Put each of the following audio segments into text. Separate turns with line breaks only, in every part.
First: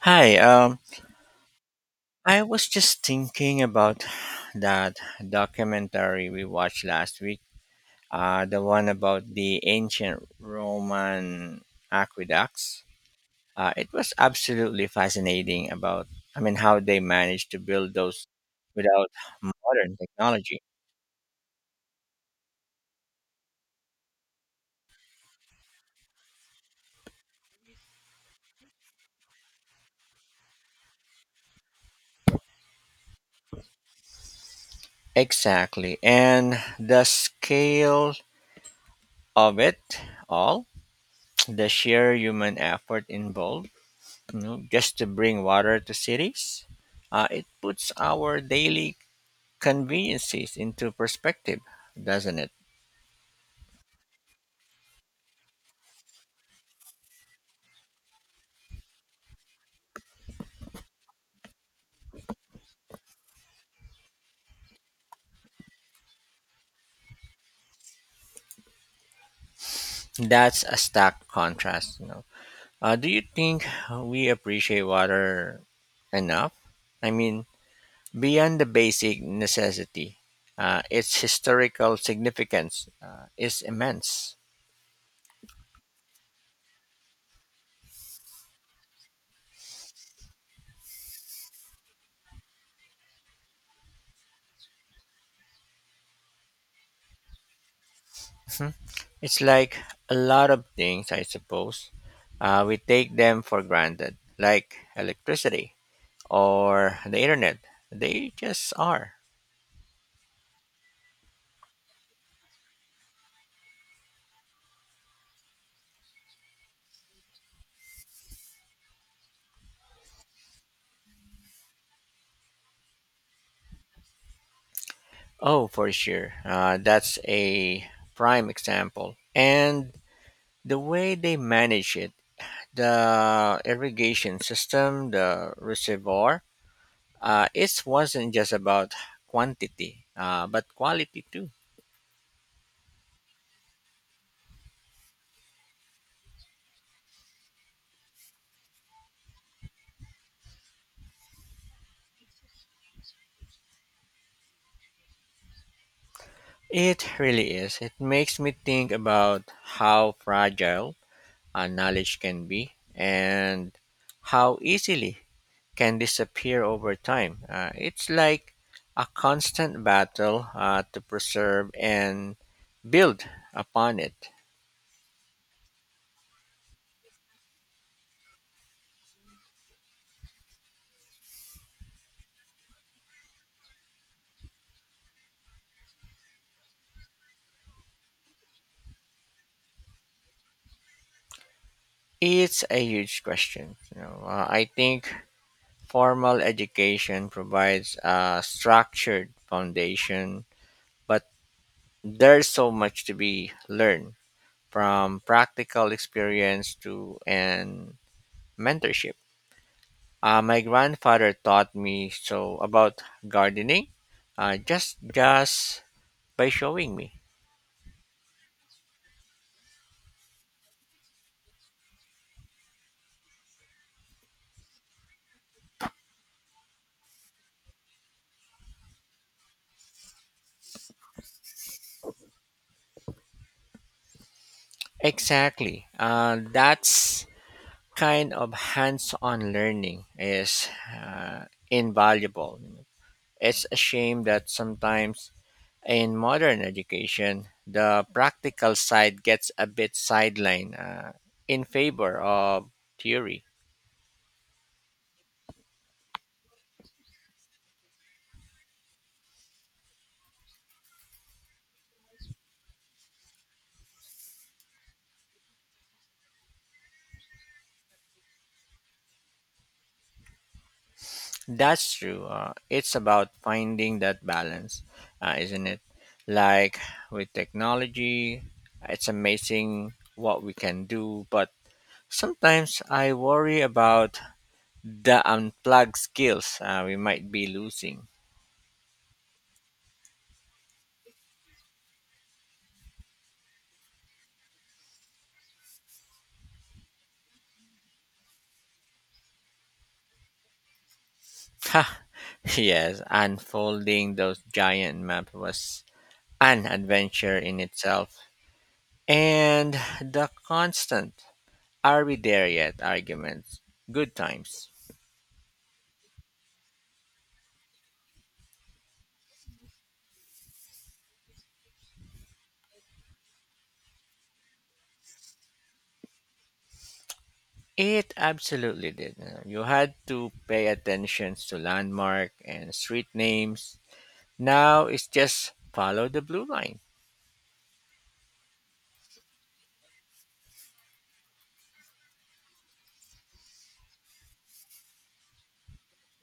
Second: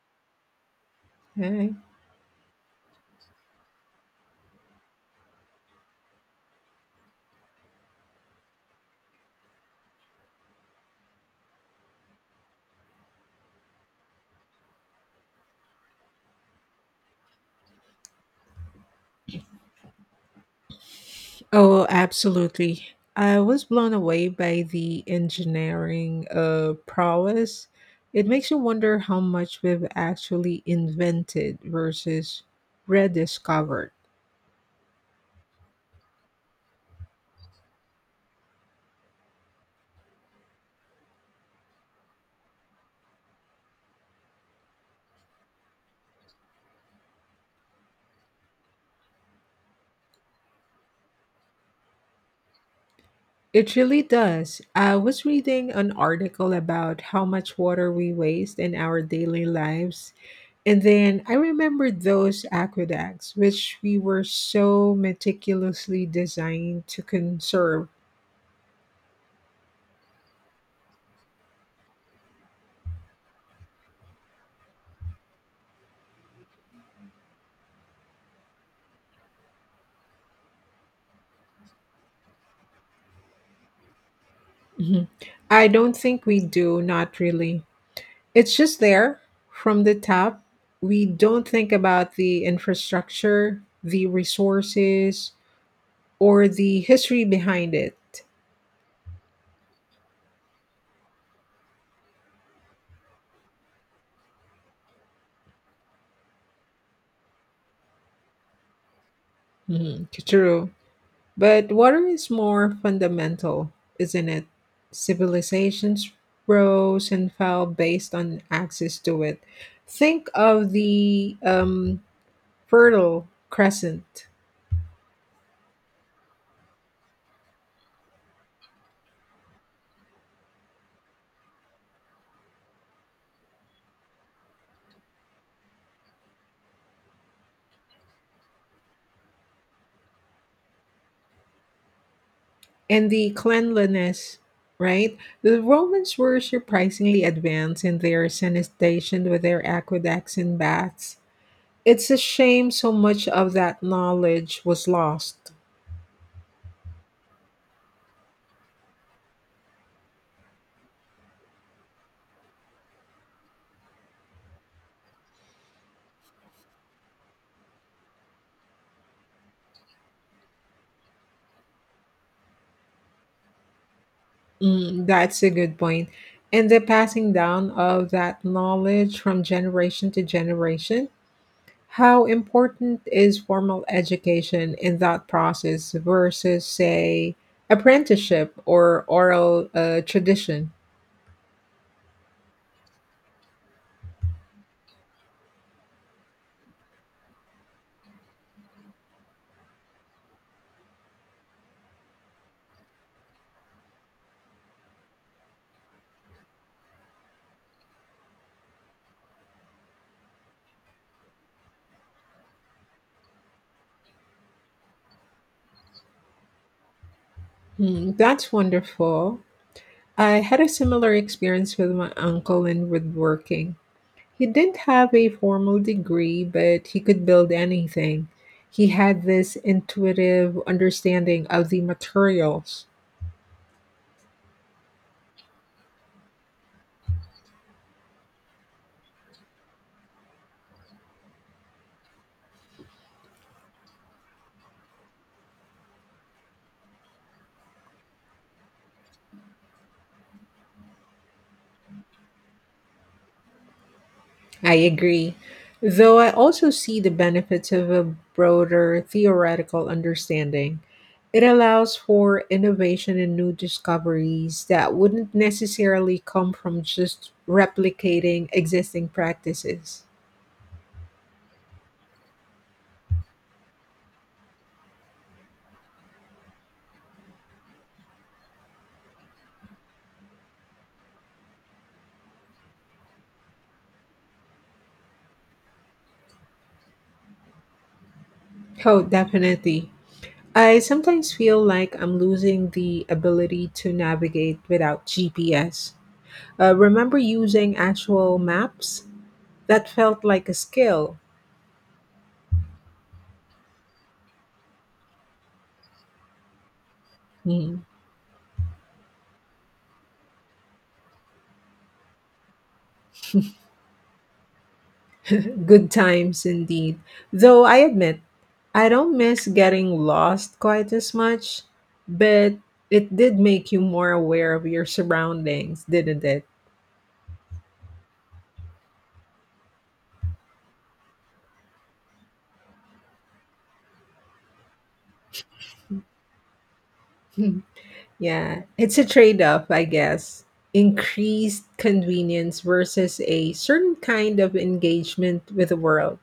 Hi,
Right.
I was just thinking about that documentary we watched last week, the one about the ancient Roman aqueducts. It was absolutely fascinating about, I mean, how they managed to build those without modern technology.
Oh, absolutely. I was blown away by the engineering prowess. It makes you wonder how much we've actually invented versus rediscovered.
Exactly. And the scale of it all, the sheer human effort involved, you know, just to bring water to cities. It puts our daily conveniences into perspective, doesn't it?
It really does. I was reading an article about how much water we waste in our daily lives, and then I remember those aqueducts, which we were so meticulously designed to conserve.
That's a stark contrast, you know. Do you think we appreciate water enough? I mean, beyond the basic necessity, its historical significance is immense.
Mhm. I don't think we do, not really. It's just there from the top. We don't think about the infrastructure, the resources, or the history behind it.
Mhm. It's like a lot of things, I suppose. We take them for granted, like electricity or the internet. They just are.
Mhm, true. But water is more fundamental, isn't it? Civilizations rose and fell based on access to it. Think of the Fertile Crescent.
Oh, for sure. That's a prime example. And the way they manage it, the irrigation system, the reservoir, it wasn't just about quantity, but quality too.
And the cleanliness, right? The Romans were surprisingly advanced in their sanitation with their aqueducts and baths. It's a shame so much of that knowledge was lost.
It really is. It makes me think about how fragile knowledge can be and how easily can disappear over time. It's like a constant battle to preserve and build upon it.
Mm, that's a good point. And the passing down of that knowledge from generation to generation, how important is formal education in that process versus, say, apprenticeship or oral tradition?
It's a huge question. You know, I think formal education provides a structured foundation, but there's so much to be learned from practical experience to and mentorship. My grandfather taught me so about gardening, just by showing me.
Hmm, that's wonderful. I had a similar experience with my uncle in woodworking. He didn't have a formal degree, but he could build anything. He had this intuitive understanding of the materials.
Exactly. That's kind of hands-on learning is invaluable. It's a shame that sometimes in modern education, the practical side gets a bit sidelined in favor of theory.
I agree. Though I also see the benefits of a broader theoretical understanding. It allows for innovation and new discoveries that wouldn't necessarily come from just replicating existing practices.
That's true. It's about finding that balance, isn't it? Like with technology, it's amazing what we can do, but sometimes I worry about the unplugged skills we might be losing.
Oh, definitely. I sometimes feel like I'm losing the ability to navigate without GPS. Remember using actual maps? That felt like a skill.
Ha, yes, unfolding those giant maps was an adventure in
Hmm.
itself. And the constant, are we there yet arguments, good times.
Good times indeed. Though I admit, I don't miss getting lost quite as much, but it did make you more aware of your surroundings, didn't it?
It absolutely did. You had to pay attention to landmark and street names. Now it's just follow the blue line.
Yeah, it's a trade off, I guess. Increased convenience versus a certain kind of engagement with the world.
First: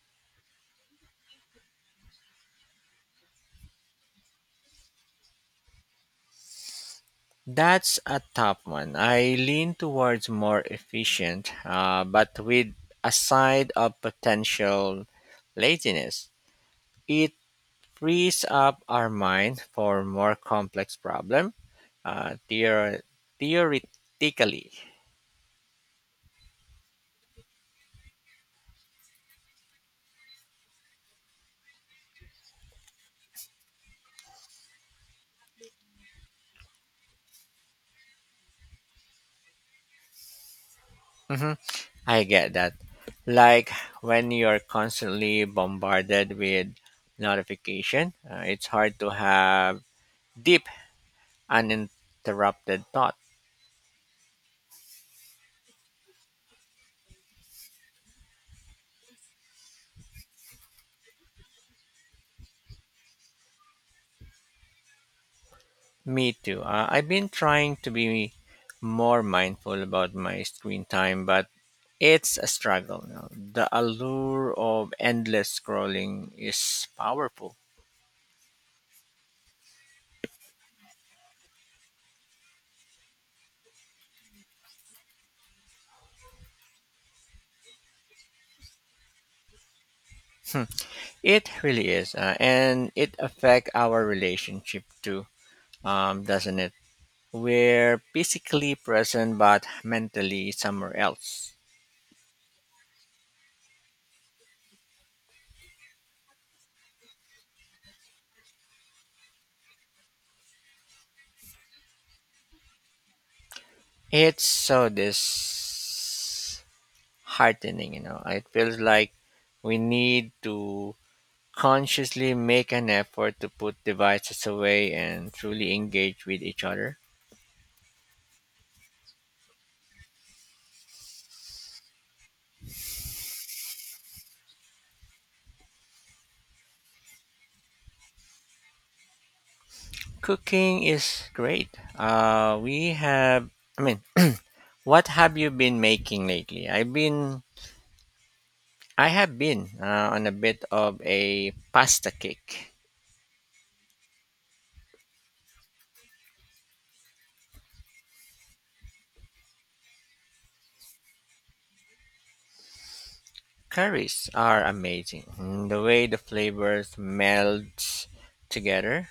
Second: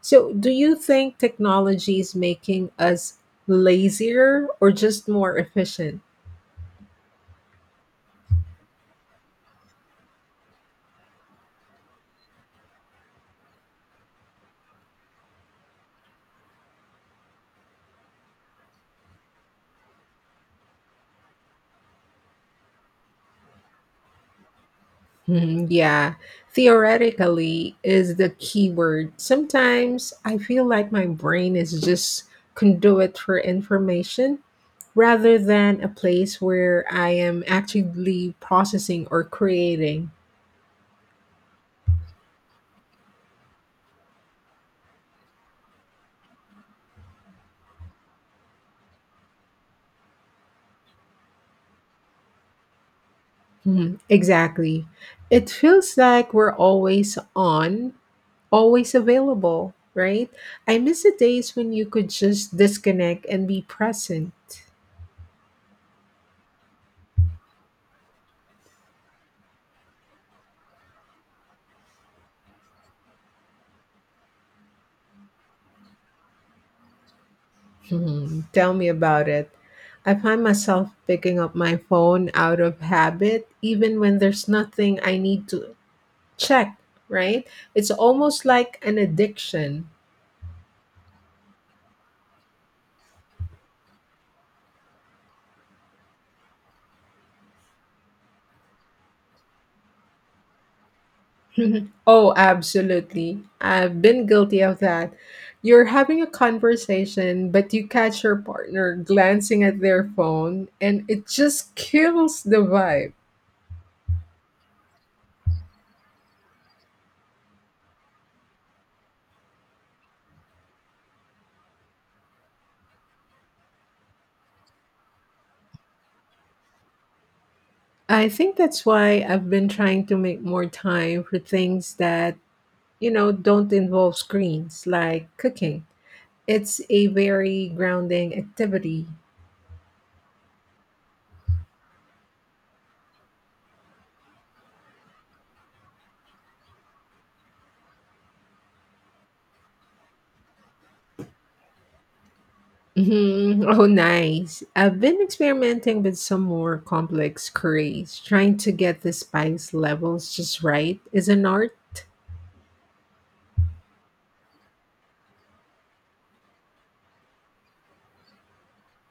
So, do you think technology is making us lazier or just more efficient?
That's a tough one. I lean towards more efficient, but with a side of potential laziness. It frees up our mind for more complex problem, uh, theor- theoretically.
Hmm, yeah, theoretically is the key word. Sometimes I feel like my brain is just conduit for information rather than a place where I am actively processing or creating.
Mhm. I get that. Like when you're constantly bombarded with notification, it's hard to have deep, uninterrupted thought.
Mhm, exactly. It feels like we're always on, always available, right? I miss the days when you could just disconnect and be present.
Me too. I've been trying to be more mindful about my screen time, but it's a struggle now. The allure of endless scrolling is powerful.
Hmm, tell me about it. I find myself picking up my phone out of habit, even when there's nothing I need to check, right? It's almost like an addiction.
It really is, and it affects our relationship too, doesn't it? We're physically present but mentally somewhere else.
Mhm. Oh, absolutely. I've been guilty of that. You're having a conversation, but you catch your partner glancing at their phone, and it just kills the vibe.
It's so disheartening, you know. It feels like we need to consciously make an effort to put devices away and truly engage with each other.
I think that's why I've been trying to make more time for things that, don't involve screens, like cooking. It's a very grounding activity.
Cooking is great. Uh, we have, I mean, what have you been making lately? I have been on a bit of a pasta kick.
Mhm. Oh, nice. I've been experimenting with some more complex curries. Trying to get the spice levels just right is an art.
Curries are amazing. Mm, the way the flavors meld together.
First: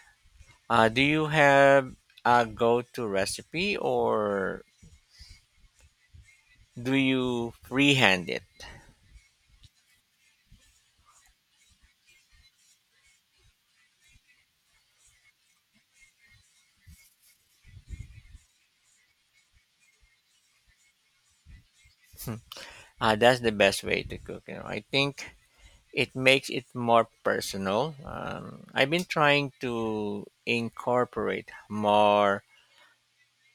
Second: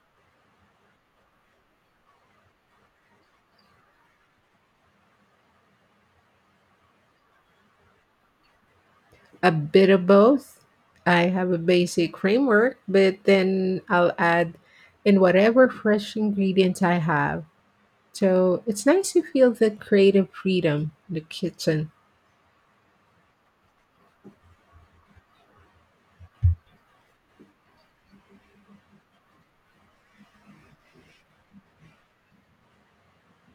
Do you have a go-to recipe or do you freehand it?
A bit of both. I have a basic framework, but then I'll add in whatever fresh ingredients I have. So it's nice to feel the creative freedom in the kitchen.
That's the best way to cook. You know, I think it makes it more personal. I've been trying to incorporate more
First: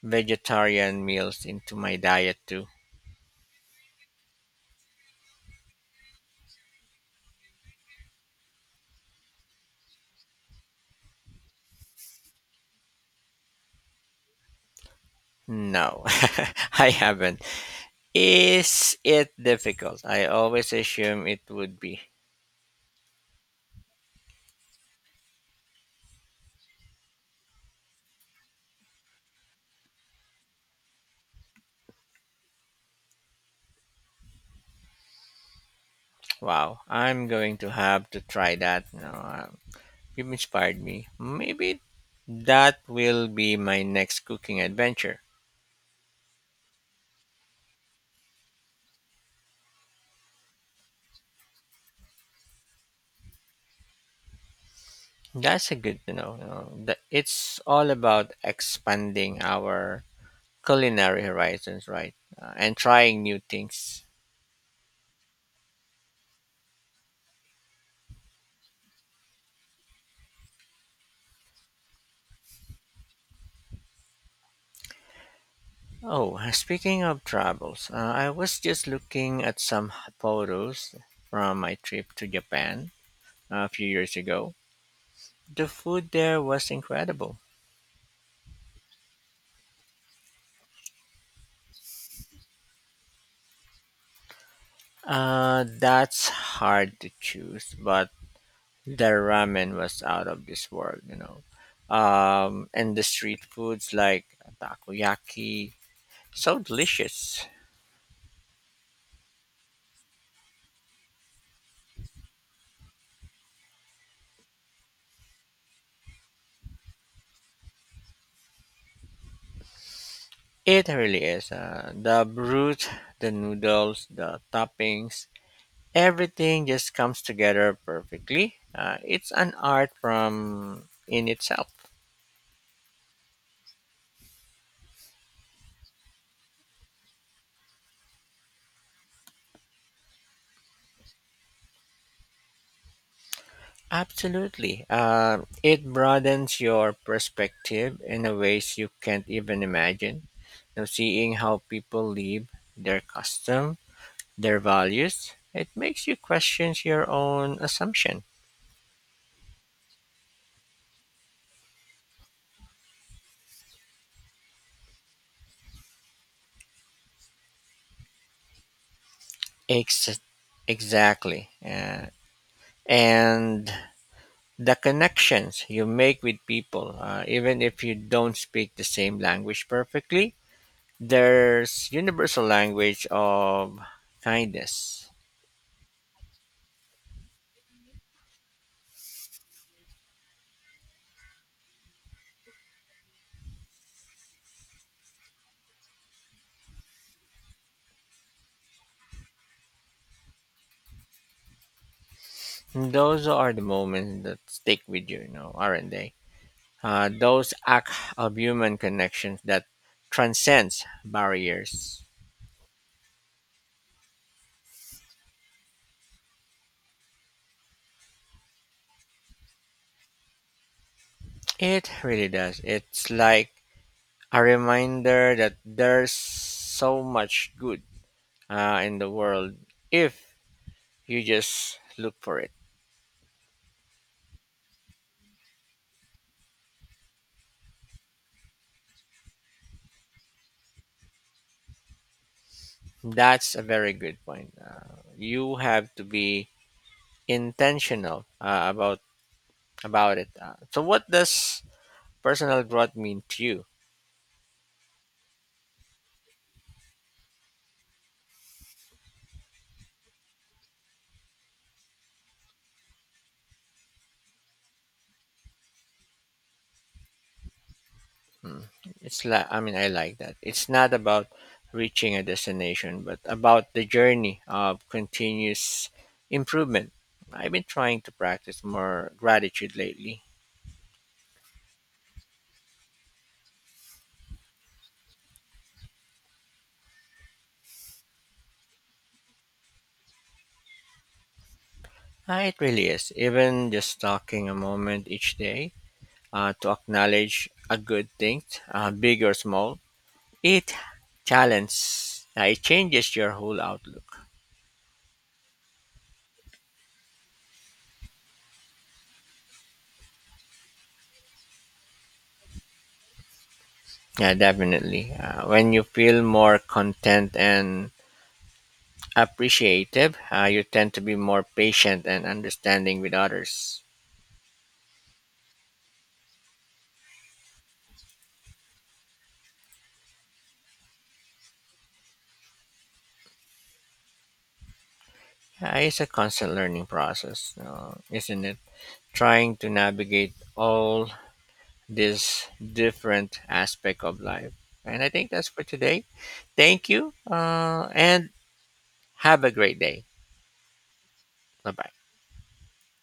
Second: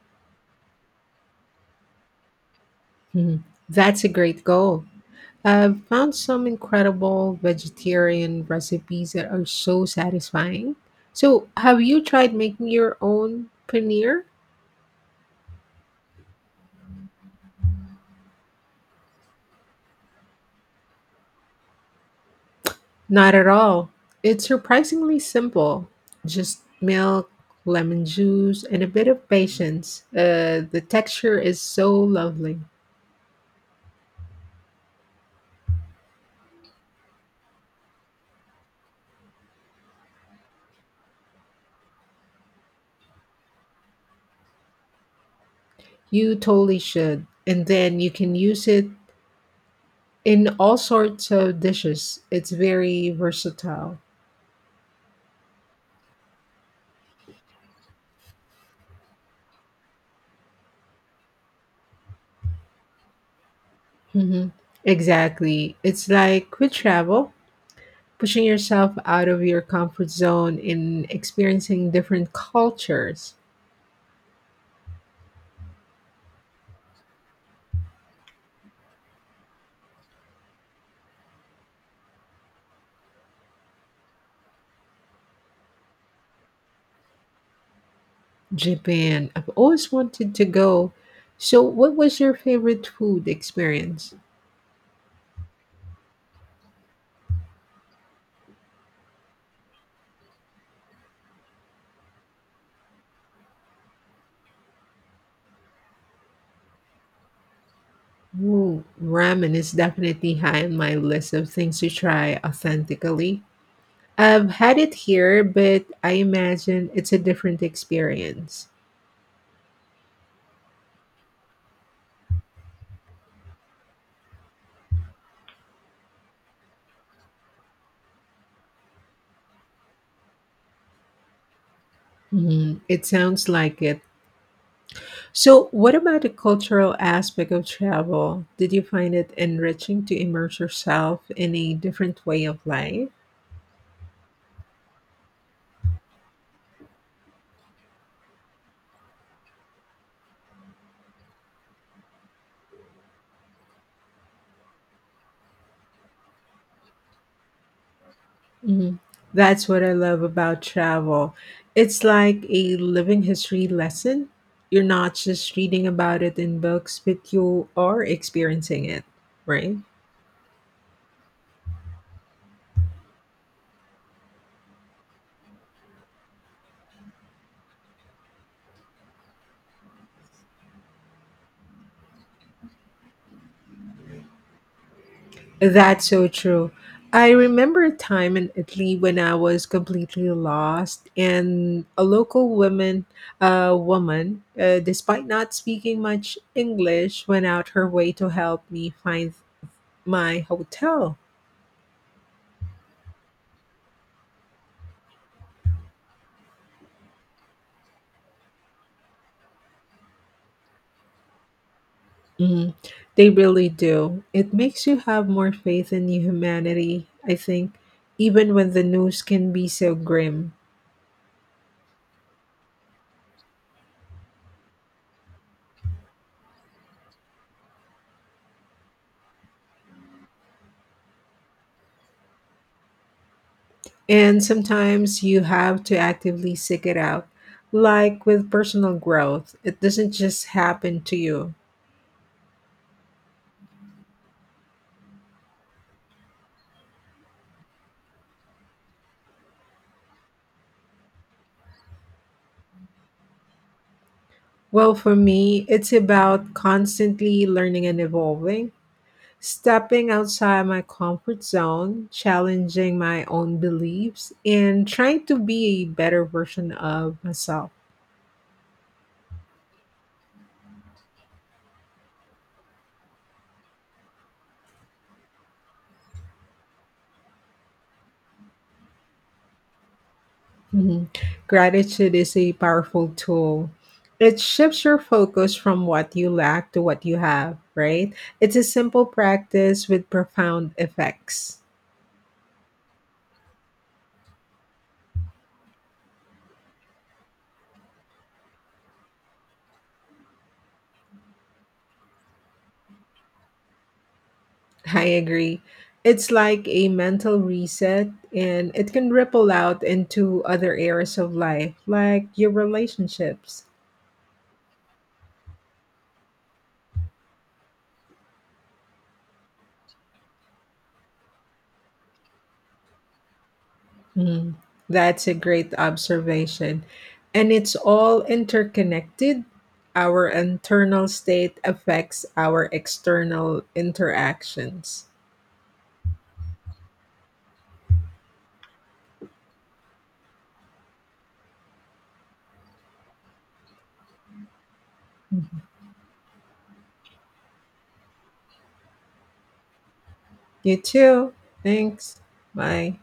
vegetarian meals into my diet too.
Mhm. That's a great goal. I've found some incredible vegetarian recipes that are so satisfying. So, have you tried making your own paneer?
No, I haven't. Is it difficult? I always assume it would be.
Not at all. It's surprisingly simple. Just milk, lemon juice, and a bit of patience. The texture is so lovely.
Wow, I'm going to have to try that. No, you've inspired me. Maybe that will be my next cooking adventure.
You totally should. And then you can use it in all sorts of dishes. It's very versatile.
That's a good to know, you know, that it's all about expanding our culinary horizons, right? And trying new things.
Hmm. Exactly. It's like with travel, pushing yourself out of your comfort zone in experiencing different cultures.
Oh, speaking of travels, I was just looking at some photos from my trip to Japan a few years ago. The food there was incredible.
Japan, I've always wanted to go. So, what was your favorite food experience?
That's hard to choose, but the ramen was out of this world, you know. And the street foods like takoyaki, so delicious.
Ooh, ramen is definitely high on my list of things to try authentically. I've had it here, but I imagine it's a different experience.
It really is. The broth, the noodles, the toppings, everything just comes together perfectly. It's an art from in itself.
Mhm, it sounds like it. So, what about the cultural aspect of travel? Did you find it enriching to immerse yourself in a different way of life?
Absolutely. It broadens your perspective in a ways you can't even imagine. Now, seeing how people live, their custom, their values, it makes you question your own assumption.
Mhm. That's what I love about travel. It's like a living history lesson. You're not just reading about it in books, but you are experiencing it, right?
Ex- exactly. And the connections you make with people, even if you don't speak the same language perfectly. There's universal language of kindness.
That's so true. I remember a time in Italy when I was completely lost, and a local woman, uh, despite not speaking much English, went out her way to help me find my hotel.
Those are the moments that stick with you, you know, aren't they? Those acts of human connections that transcends barriers.
Mhm. They really do. It makes you have more faith in your humanity, I think, even when the news can be so grim.
It really does. It's like a reminder that there's so much good in the world if you just look for it.
And sometimes you have to actively seek it out. Like with personal growth, it doesn't just happen to you.
That's a very good point. You have to be intentional about it. So what does personal growth mean to you?
Well, for me, it's about constantly learning and evolving, stepping outside my comfort zone, challenging my own beliefs, and trying to be a better version of myself.
It's like, I mean, I like that it's not about reaching a destination but about the journey of continuous improvement. I've been trying to practice more gratitude lately.
Mhm. Gratitude is a powerful tool. It shifts your focus from what you lack to what you have, right? It's a simple practice with profound effects.
Ah, it really is, even just talking a moment each day to acknowledge a good thing, big or small. It challenges, it changes your whole outlook.
I agree. It's like a mental reset and it can ripple out into other areas of life, like your relationships.
Yeah, definitely. When you feel more content and appreciative, you tend to be more patient and understanding with others.
Mm, that's a great observation. And it's all interconnected. Our internal state affects our external interactions.
It's a constant learning process, isn't it? Trying to navigate all these different aspects of life. And I think that's for
Mhm.
today. Thank you, and have a great day.
You too.
Bye bye.
Thanks. Bye.